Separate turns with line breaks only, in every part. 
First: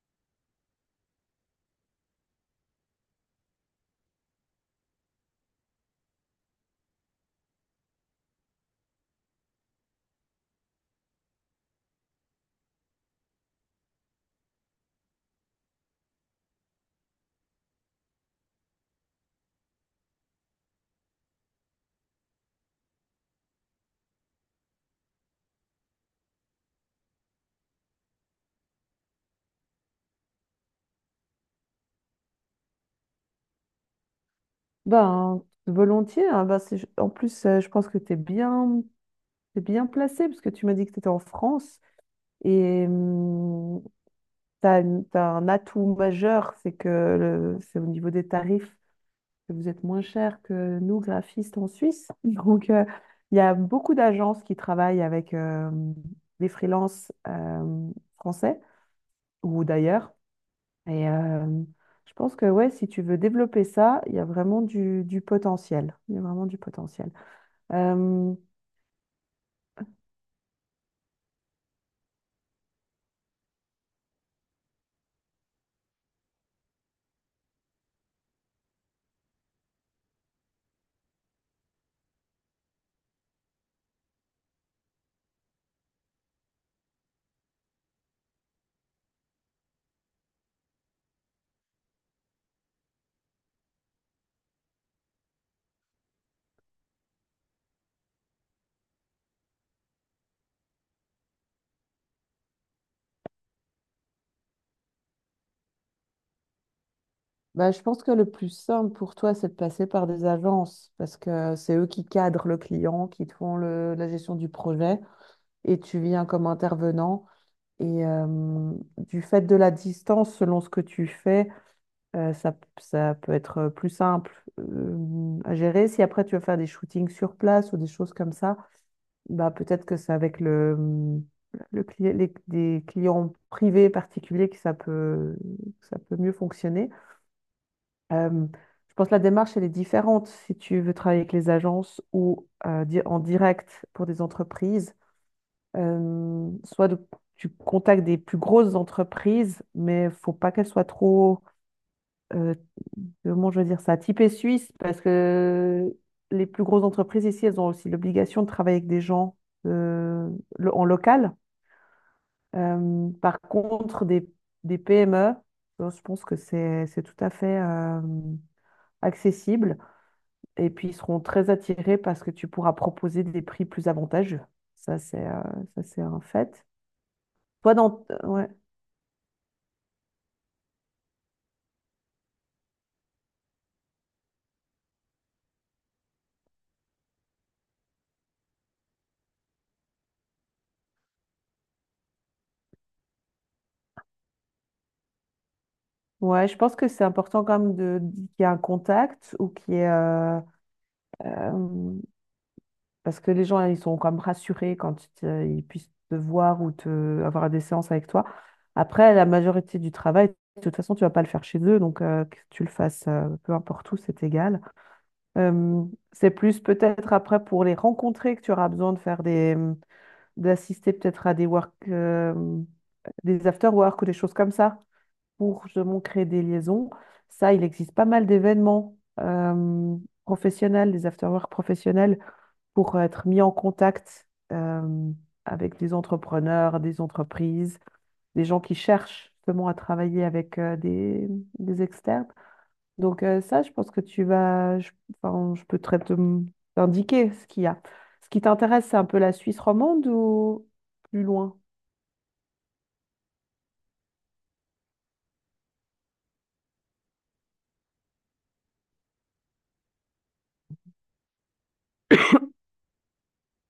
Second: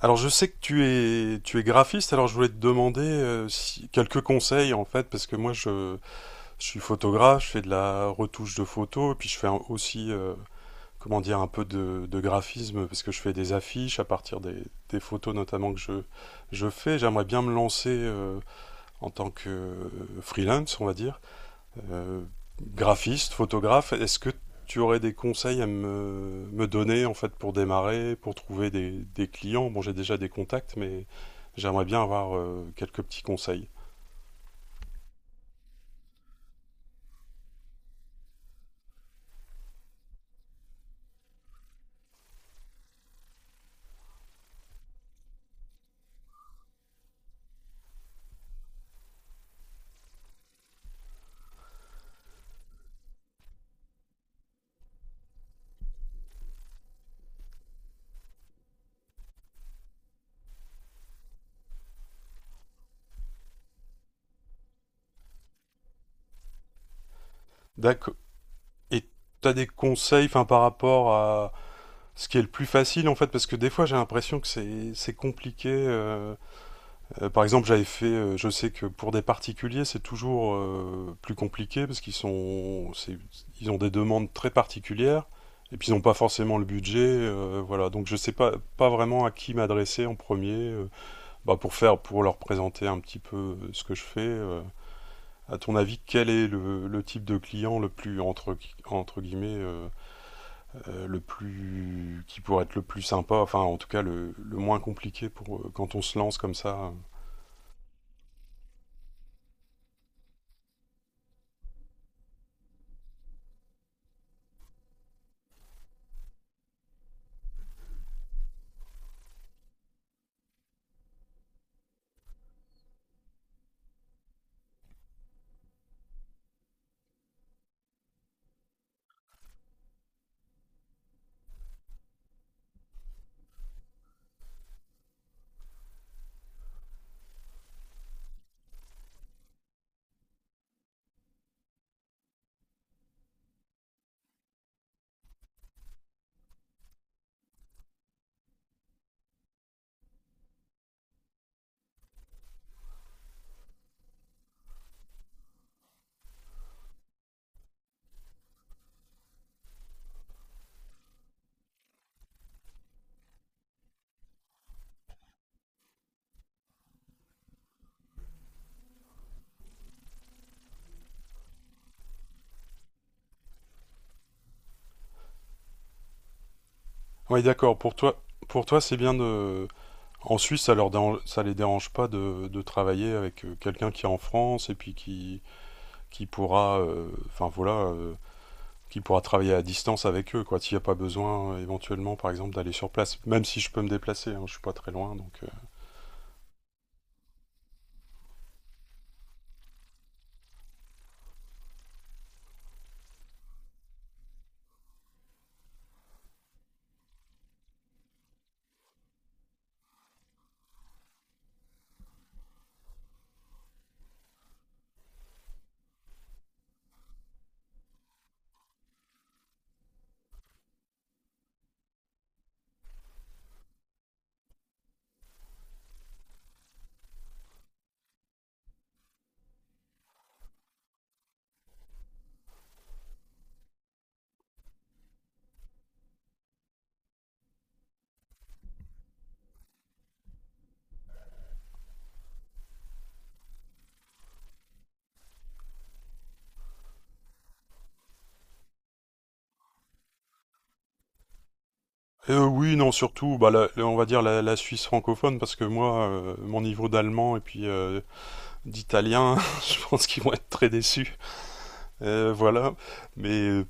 Alors je sais que tu es graphiste, alors je voulais te demander si, quelques conseils en fait parce que je suis photographe, je fais de la retouche de photos et puis je fais aussi comment dire un peu de graphisme parce que je fais des affiches à partir des photos notamment que je fais. J'aimerais bien me lancer en tant que freelance on va dire euh, graphiste, photographe, est-ce que tu aurais des conseils à me donner en fait pour démarrer, pour trouver des clients? Bon, j'ai déjà des contacts, mais j'aimerais bien avoir quelques petits conseils.
Ben, volontiers, hein. Ben, c'est- en plus, je pense que t'es bien placé parce que tu m'as dit que tu étais en France et tu as un atout majeur. C'est que le- c'est au niveau des tarifs que vous êtes moins cher que nous, graphistes en Suisse. Donc, il y a beaucoup d'agences qui travaillent avec des freelances français ou d'ailleurs. Et euh, je pense que ouais, si tu veux développer ça, il y a vraiment du potentiel. Il y a vraiment du potentiel.
D'accord.
Euh,
Et t'as des conseils, enfin, par rapport à ce qui est le plus facile en fait, parce que des fois j'ai l'impression que c'est compliqué. Par exemple, je sais que pour des particuliers, c'est toujours plus compliqué parce qu'ils sont, ils ont des demandes très particulières et puis ils n'ont pas forcément le budget, voilà. Donc je sais pas, pas vraiment à qui m'adresser en premier, bah, pour faire, pour leur présenter un petit peu ce que je fais. À ton avis, quel est le type de client le plus entre guillemets le plus qui pourrait être le plus sympa, enfin en tout cas le moins compliqué pour quand on se lance comme ça.
bah, je pense que le plus simple pour toi, c'est de passer par des agences, parce que c'est eux qui cadrent le client, qui te font le- la gestion du projet, et tu viens comme intervenant. Et euh, du fait de la distance, selon ce que tu fais, ça, ça peut être plus simple à gérer. Si après tu veux faire des shootings sur place ou des choses comme ça, bah peut-être que c'est avec le, le cli- les, des clients privés particuliers que ça peut mieux fonctionner. Euh, je pense que la démarche, elle est différente si tu veux travailler avec les agences ou di- en direct pour des entreprises. Soit de- tu contactes des plus grosses entreprises, mais faut pas qu'elles soient trop euh, comment je veux dire ça? Typé suisse, parce que les plus grosses entreprises ici, elles ont aussi l'obligation de travailler avec des gens euh, lo- en local. Par contre, des PME, je pense que c'est tout à fait accessible. Et puis, ils seront très attirés parce que tu pourras proposer des prix plus avantageux. Ça, c'est euh, ça, c'est un fait.
Oui,
Toi,
d'accord.
dans... ouais.
Pour toi, c'est bien de. En Suisse, ça les dérange pas de travailler avec quelqu'un qui est en France et puis qui pourra, enfin voilà, qui pourra travailler à distance avec eux, quoi. S'il n'y a pas besoin, éventuellement, par exemple, d'aller sur place. Même si je peux me déplacer, hein, je suis pas très loin, donc.
Ouais, je pense que c'est important quand même de, qu'il y ait un contact ou qu'il y ait... euh, parce que les gens, ils sont quand même rassurés quand ils, te- ils puissent te voir ou te, avoir des séances avec toi. Après, la majorité du travail, de toute façon, tu vas pas le faire chez eux, donc que tu le fasses peu importe où, c'est égal. Euh, c'est plus peut-être après pour les rencontrer que tu auras besoin de faire des, d'assister peut-être à des work, des after work ou des choses comme ça, pour justement créer des liaisons. Ça, il existe pas mal d'événements professionnels, des after work professionnels pour être mis en contact avec des entrepreneurs, des entreprises, des gens qui cherchent justement à travailler avec des externes. Donc ça, je pense que tu vas, je, enfin, je peux très te t'indiquer ce qu'il y a. Ce qui t'intéresse, c'est un peu la Suisse romande ou plus loin?
Oui, non, surtout, bah, on va dire la Suisse francophone, parce que moi, mon niveau d'allemand et puis d'italien, je pense qu'ils vont être très déçus. Voilà. Mais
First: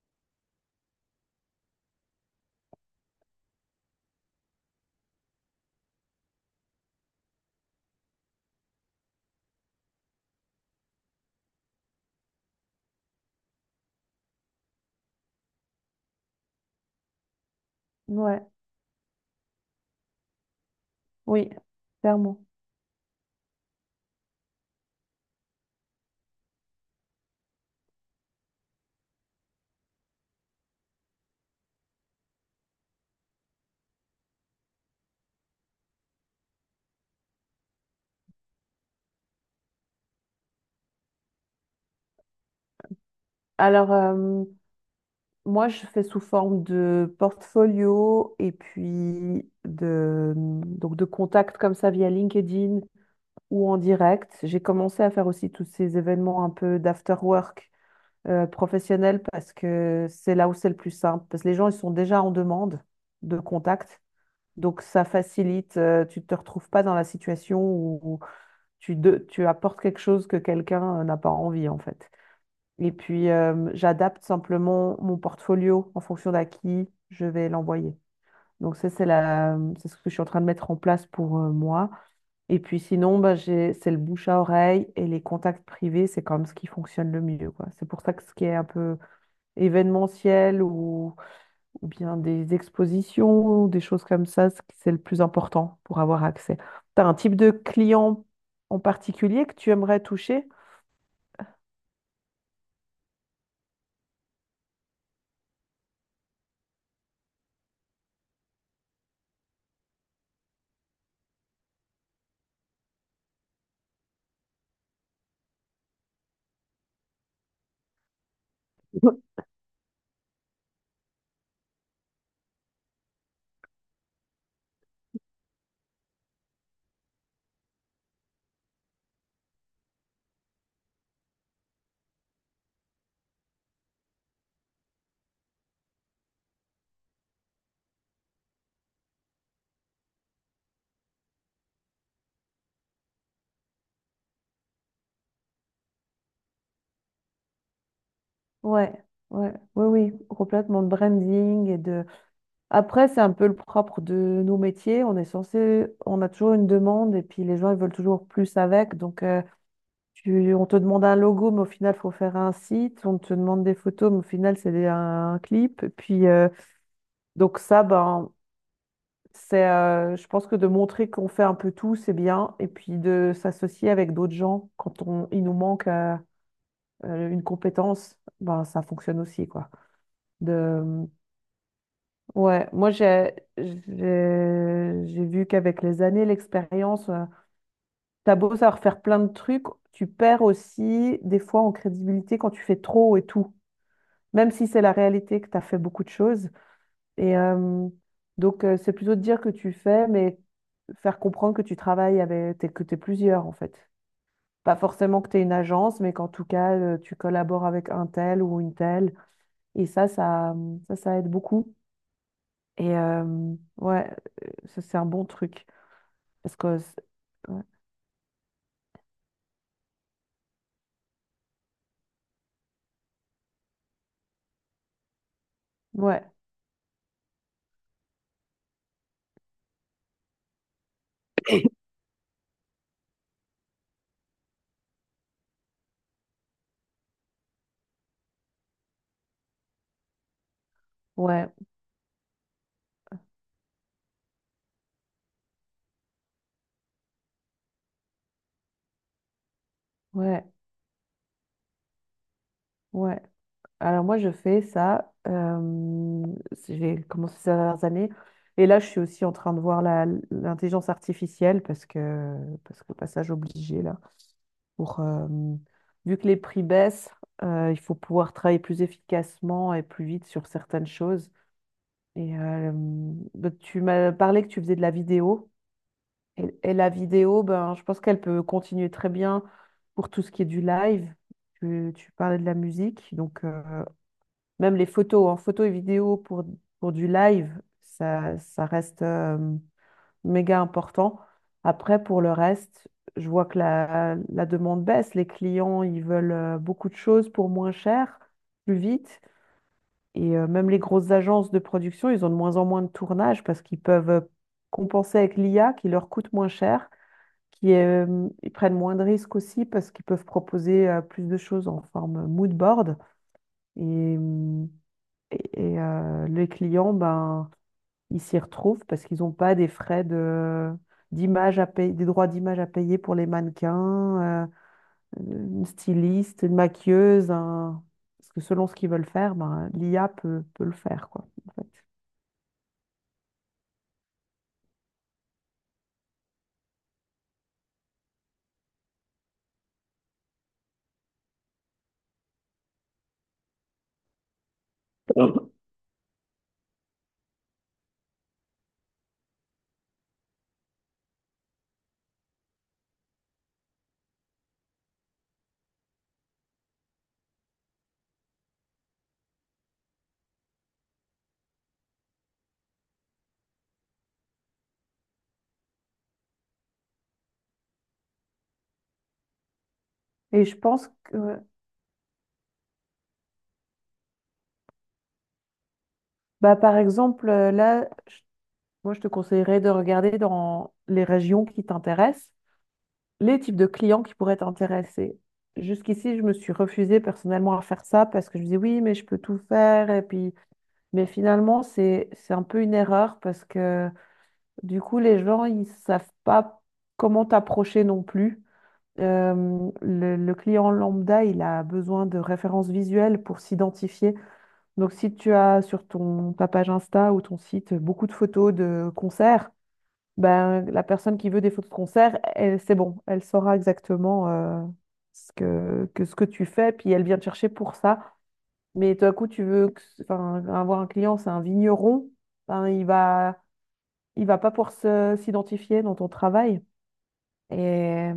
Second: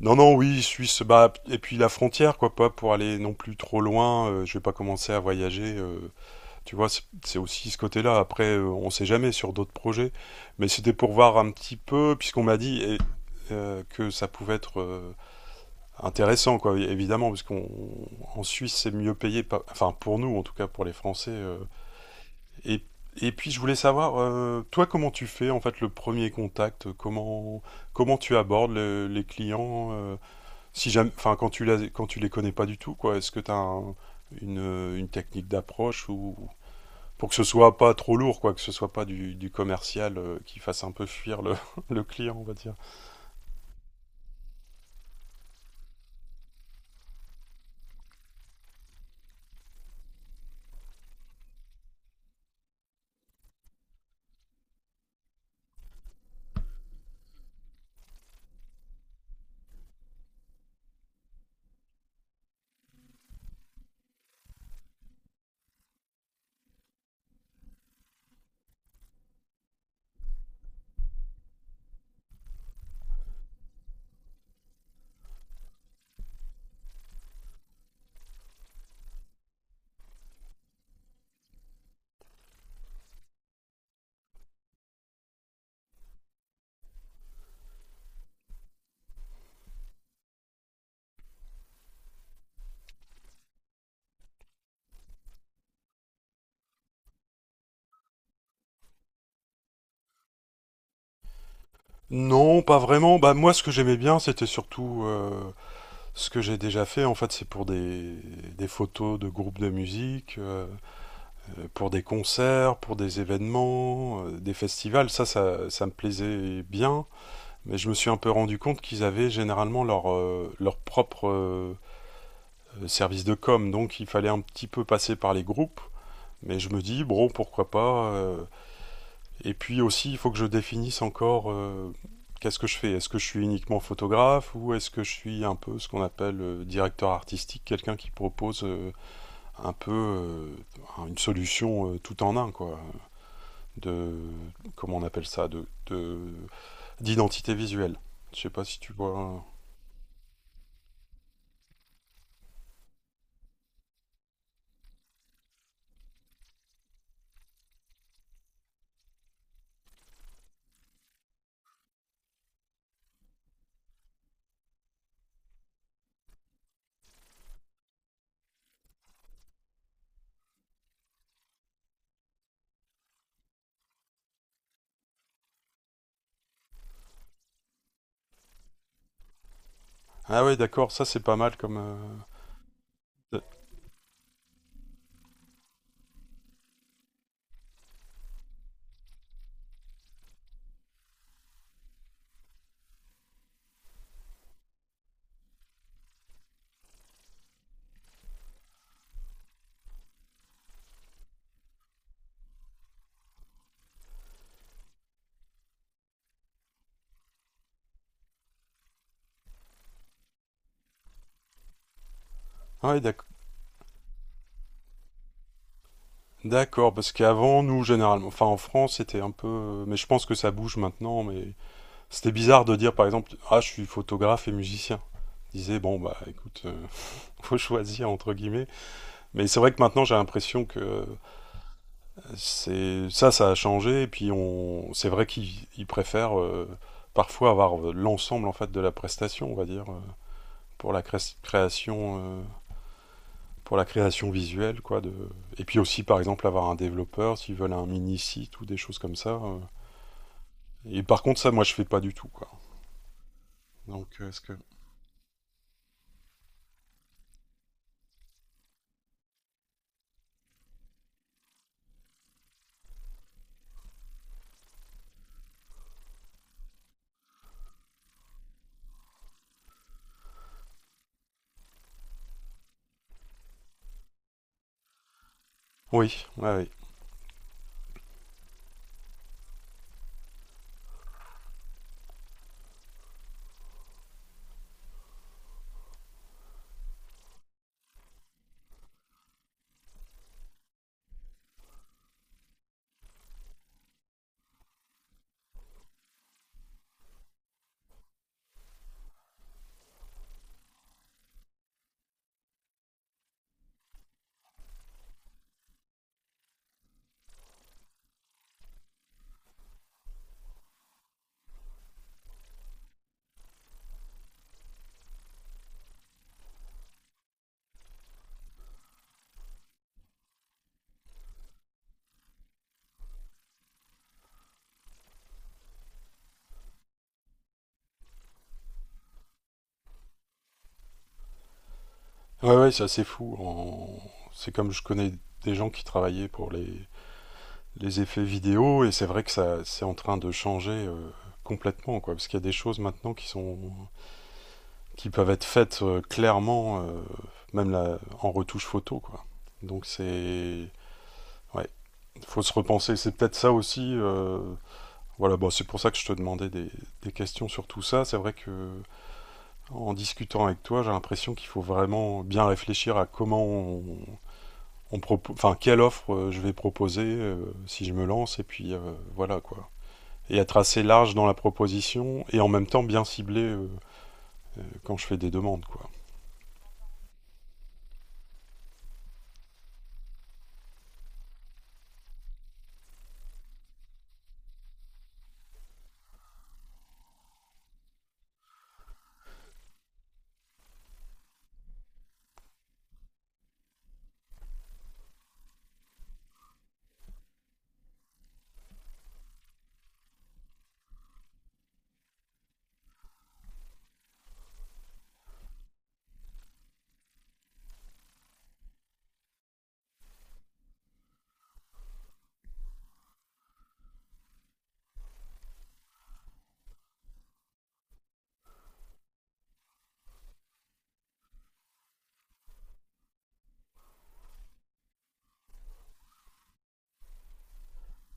non, non, oui, Suisse, bah, et puis la frontière, quoi, pas pour aller non plus trop loin, je vais pas commencer à voyager, tu vois, c'est aussi ce côté-là, après, on sait jamais sur d'autres projets, mais c'était pour voir un petit peu, puisqu'on m'a dit et, que ça pouvait être intéressant, quoi, évidemment, parce qu'on, en
Ouais,
Suisse, c'est mieux payé, enfin, pour nous, en tout cas, pour les Français,
oui, clairement.
et, et puis, je voulais savoir, toi, comment tu fais, en fait, le premier contact, comment tu abordes les clients, si jamais, enfin, quand quand tu les connais pas du tout, quoi, est-ce que tu as une technique d'approche ou pour que ce soit pas trop lourd, quoi, que ce soit pas du commercial qui fasse un peu fuir le, le client, on va dire.
Alors, moi, je fais sous forme de portfolio et puis de, donc de contacts comme ça via LinkedIn ou en direct. J'ai commencé à faire aussi tous ces événements un peu d'after work professionnel, parce que c'est là où c'est le plus simple. Parce que les gens, ils sont déjà en demande de contact. Donc ça facilite, tu ne te retrouves pas dans la situation où tu, de- tu apportes quelque chose que quelqu'un n'a pas envie en fait. Et puis j'adapte simplement mon portfolio en fonction d'à qui je vais l'envoyer. Donc ça, c'est la, c'est ce que je suis en train de mettre en place pour moi. Et puis sinon, bah, j'ai, c'est le bouche à oreille et les contacts privés, c'est quand même ce qui fonctionne le mieux, quoi. C'est pour ça que ce qui est un peu événementiel ou bien des expositions, ou des choses comme ça, c'est le plus important pour avoir accès. Tu as un type de client en particulier que tu aimerais toucher?
Non, pas vraiment. Bah moi, ce que j'aimais bien, c'était surtout ce que j'ai déjà fait. En fait, c'est pour des photos de groupes de musique, pour des concerts, pour des événements, des festivals. Ça me plaisait bien. Mais je me suis un peu rendu compte qu'ils avaient généralement leur propre service de com, donc il fallait un petit peu passer par les groupes. Mais je me dis, bro, pourquoi pas et puis aussi, il faut que je définisse encore qu'est-ce que je fais. Est-ce que je suis uniquement photographe ou est-ce que je suis un peu ce qu'on appelle directeur artistique, quelqu'un qui propose un peu une solution tout en un, quoi, de comment on appelle ça, d'identité visuelle. Je sais pas si
Ouais,
tu vois.
ouais, oui, oui, complètement de branding et de, après, c'est un peu le propre de nos métiers. On est censé, on a toujours une demande et puis les gens, ils veulent toujours plus avec. Donc, tu- on te demande un logo, mais au final, il faut faire un site. On te demande des photos, mais au final, c'est des- un, clip. Puis, donc ça, ben, c'est, je pense que de montrer qu'on fait un peu tout, c'est bien. Et puis de s'associer avec d'autres gens quand on, il nous manque une compétence, ben, ça fonctionne aussi, quoi.
Ah ouais, d'accord, ça
De,
c'est pas mal comme.
ouais, moi j'ai
euh,
j'ai j'ai vu qu'avec les années, l'expérience, t'as beau savoir faire plein de trucs, tu perds aussi des fois en crédibilité quand tu fais trop et tout, même si c'est la réalité que t'as fait beaucoup de choses. Et euh, donc c'est plutôt de dire que tu fais, mais faire comprendre que tu travailles avec, t'es- que t'es plusieurs en fait. Pas forcément que t'es une agence, mais qu'en tout cas tu collabores avec un tel ou une telle. Et ça, ça aide beaucoup. Et
Ah ouais,
euh, ouais, Ça, c'est un bon truc. Parce que,
d'accord,
c'est-
parce qu'avant, nous, généralement, enfin en France, c'était un peu. Mais je pense que ça bouge maintenant, mais c'était bizarre de dire par exemple, ah, je suis photographe et musicien. Je disais, bon, bah
ouais,
écoute, faut choisir entre guillemets. Mais c'est vrai que maintenant, j'ai l'impression que c'est ça, ça a changé, et puis on... c'est vrai qu'ils ils préfèrent parfois avoir l'ensemble en fait de la prestation, on va dire, pour la
ouais,
création. Pour la création visuelle, quoi. De... Et puis aussi, par exemple, avoir un développeur s'ils veulent un mini site ou des choses comme ça.
ouais,
Et par contre, ça, moi, je fais pas du tout, quoi.
ouais. Alors
Donc,
moi, je
est-ce que
fais ça. J'ai commencé ces dernières années. Et là, je suis aussi en train de voir la- l'intelligence artificielle, parce que passage obligé, là. Pour, vu que les prix baissent, il faut pouvoir travailler plus efficacement et plus vite sur certaines choses. Et euh, donc, tu m'as parlé que tu faisais de la vidéo.
oui,
Et la vidéo, ben, je pense qu'elle peut continuer très bien pour tout ce qui est du live. Tu parlais de la musique, donc même les photos, en photo et vidéo pour du live, ça reste méga important. Après, pour le reste, je vois que la demande baisse. Les clients, ils veulent beaucoup de choses pour moins cher, plus vite. Même les grosses agences de production, ils ont de moins en moins de tournage, parce qu'ils peuvent compenser avec l'IA qui leur coûte moins cher, qui ils prennent moins de risques aussi parce qu'ils peuvent proposer plus de choses en forme mood board et, euh, et les clients ben ils s'y retrouvent parce qu'ils n'ont pas des frais de d'image à payer, des droits d'image à payer pour les mannequins, une styliste, une maquilleuse, un- parce que selon ce qu'ils veulent faire, ben, l'IA peut, peut le faire quoi, en fait.
ouais c'est assez fou. C'est comme je connais des gens qui travaillaient pour les effets vidéo et c'est vrai que ça, c'est en train de changer complètement, quoi. Parce qu'il y a des choses maintenant qui peuvent être faites clairement, même en retouche photo, quoi. Donc c'est ouais, faut se repenser. C'est peut-être ça aussi. Voilà, bon, c'est pour ça que je te demandais des questions sur tout ça. C'est vrai que en discutant avec toi, j'ai l'impression qu'il faut vraiment bien réfléchir à comment on enfin quelle offre je vais proposer si je me lance, et puis voilà quoi. Et
Et
être
je
assez
pense
large
que,
dans la proposition et en même temps bien ciblé quand je fais des demandes quoi.
bah, par exemple, là, moi, je te conseillerais de regarder dans les régions qui t'intéressent, les types de clients qui pourraient t'intéresser. Jusqu'ici, je me suis refusée personnellement à faire ça parce que je me disais oui, mais je peux tout faire. Et puis, mais finalement, c'est un peu une erreur parce que du coup, les gens, ils savent pas comment t'approcher non plus. Le client lambda, il a besoin de références visuelles pour s'identifier. Donc, si tu as sur ton, ta page Insta ou ton site beaucoup de photos de concerts, ben, la personne qui veut des photos de concert, elle, c'est bon, elle saura exactement ce que ce que tu fais, puis elle vient te chercher pour ça. Mais tout à coup, tu veux que- enfin, avoir un client, c'est un vigneron, ben, il va pas pouvoir se- s'identifier dans ton travail. Et,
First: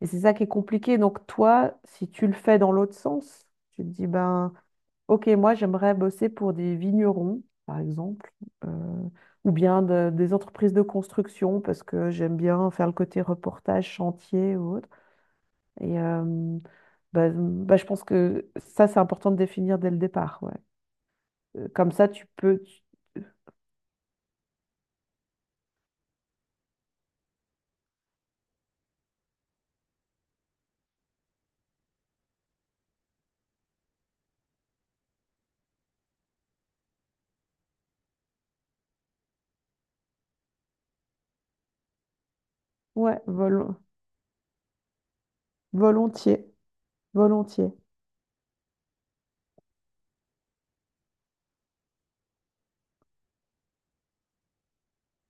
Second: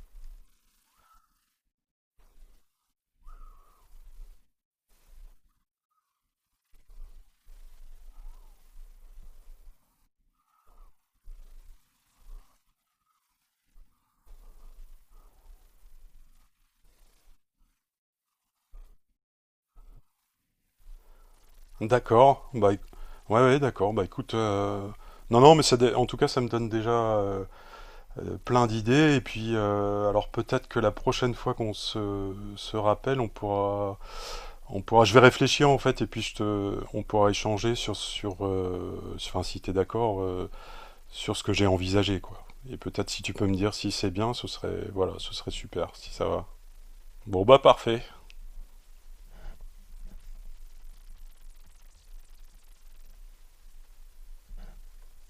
et c'est ça qui est compliqué. Donc toi, si tu le fais dans l'autre sens, tu te dis, ben, ok, moi j'aimerais bosser pour des vignerons, par exemple, euh, ou bien de- des entreprises de construction, parce que j'aime bien faire le côté reportage, chantier ou autre. Et euh, Bah, bah, je pense que ça, c'est important de définir dès le départ. Ouais. Comme ça, tu
D'accord.
peux...
Bah,
tu-
ouais, d'accord. Bah écoute. Non, non, mais ça en tout cas, ça me donne déjà euh, plein d'idées. Et puis, alors peut-être que la prochaine fois qu'on se rappelle, on pourra. Je vais réfléchir en fait, et puis je on pourra échanger sur enfin, si t'es d'accord, sur ce que j'ai envisagé, quoi. Et peut-être
ouais,
si tu peux me dire si c'est bien, ce serait, voilà, ce serait super, si ça
volontiers,
va. Bon bah
volontiers.
parfait.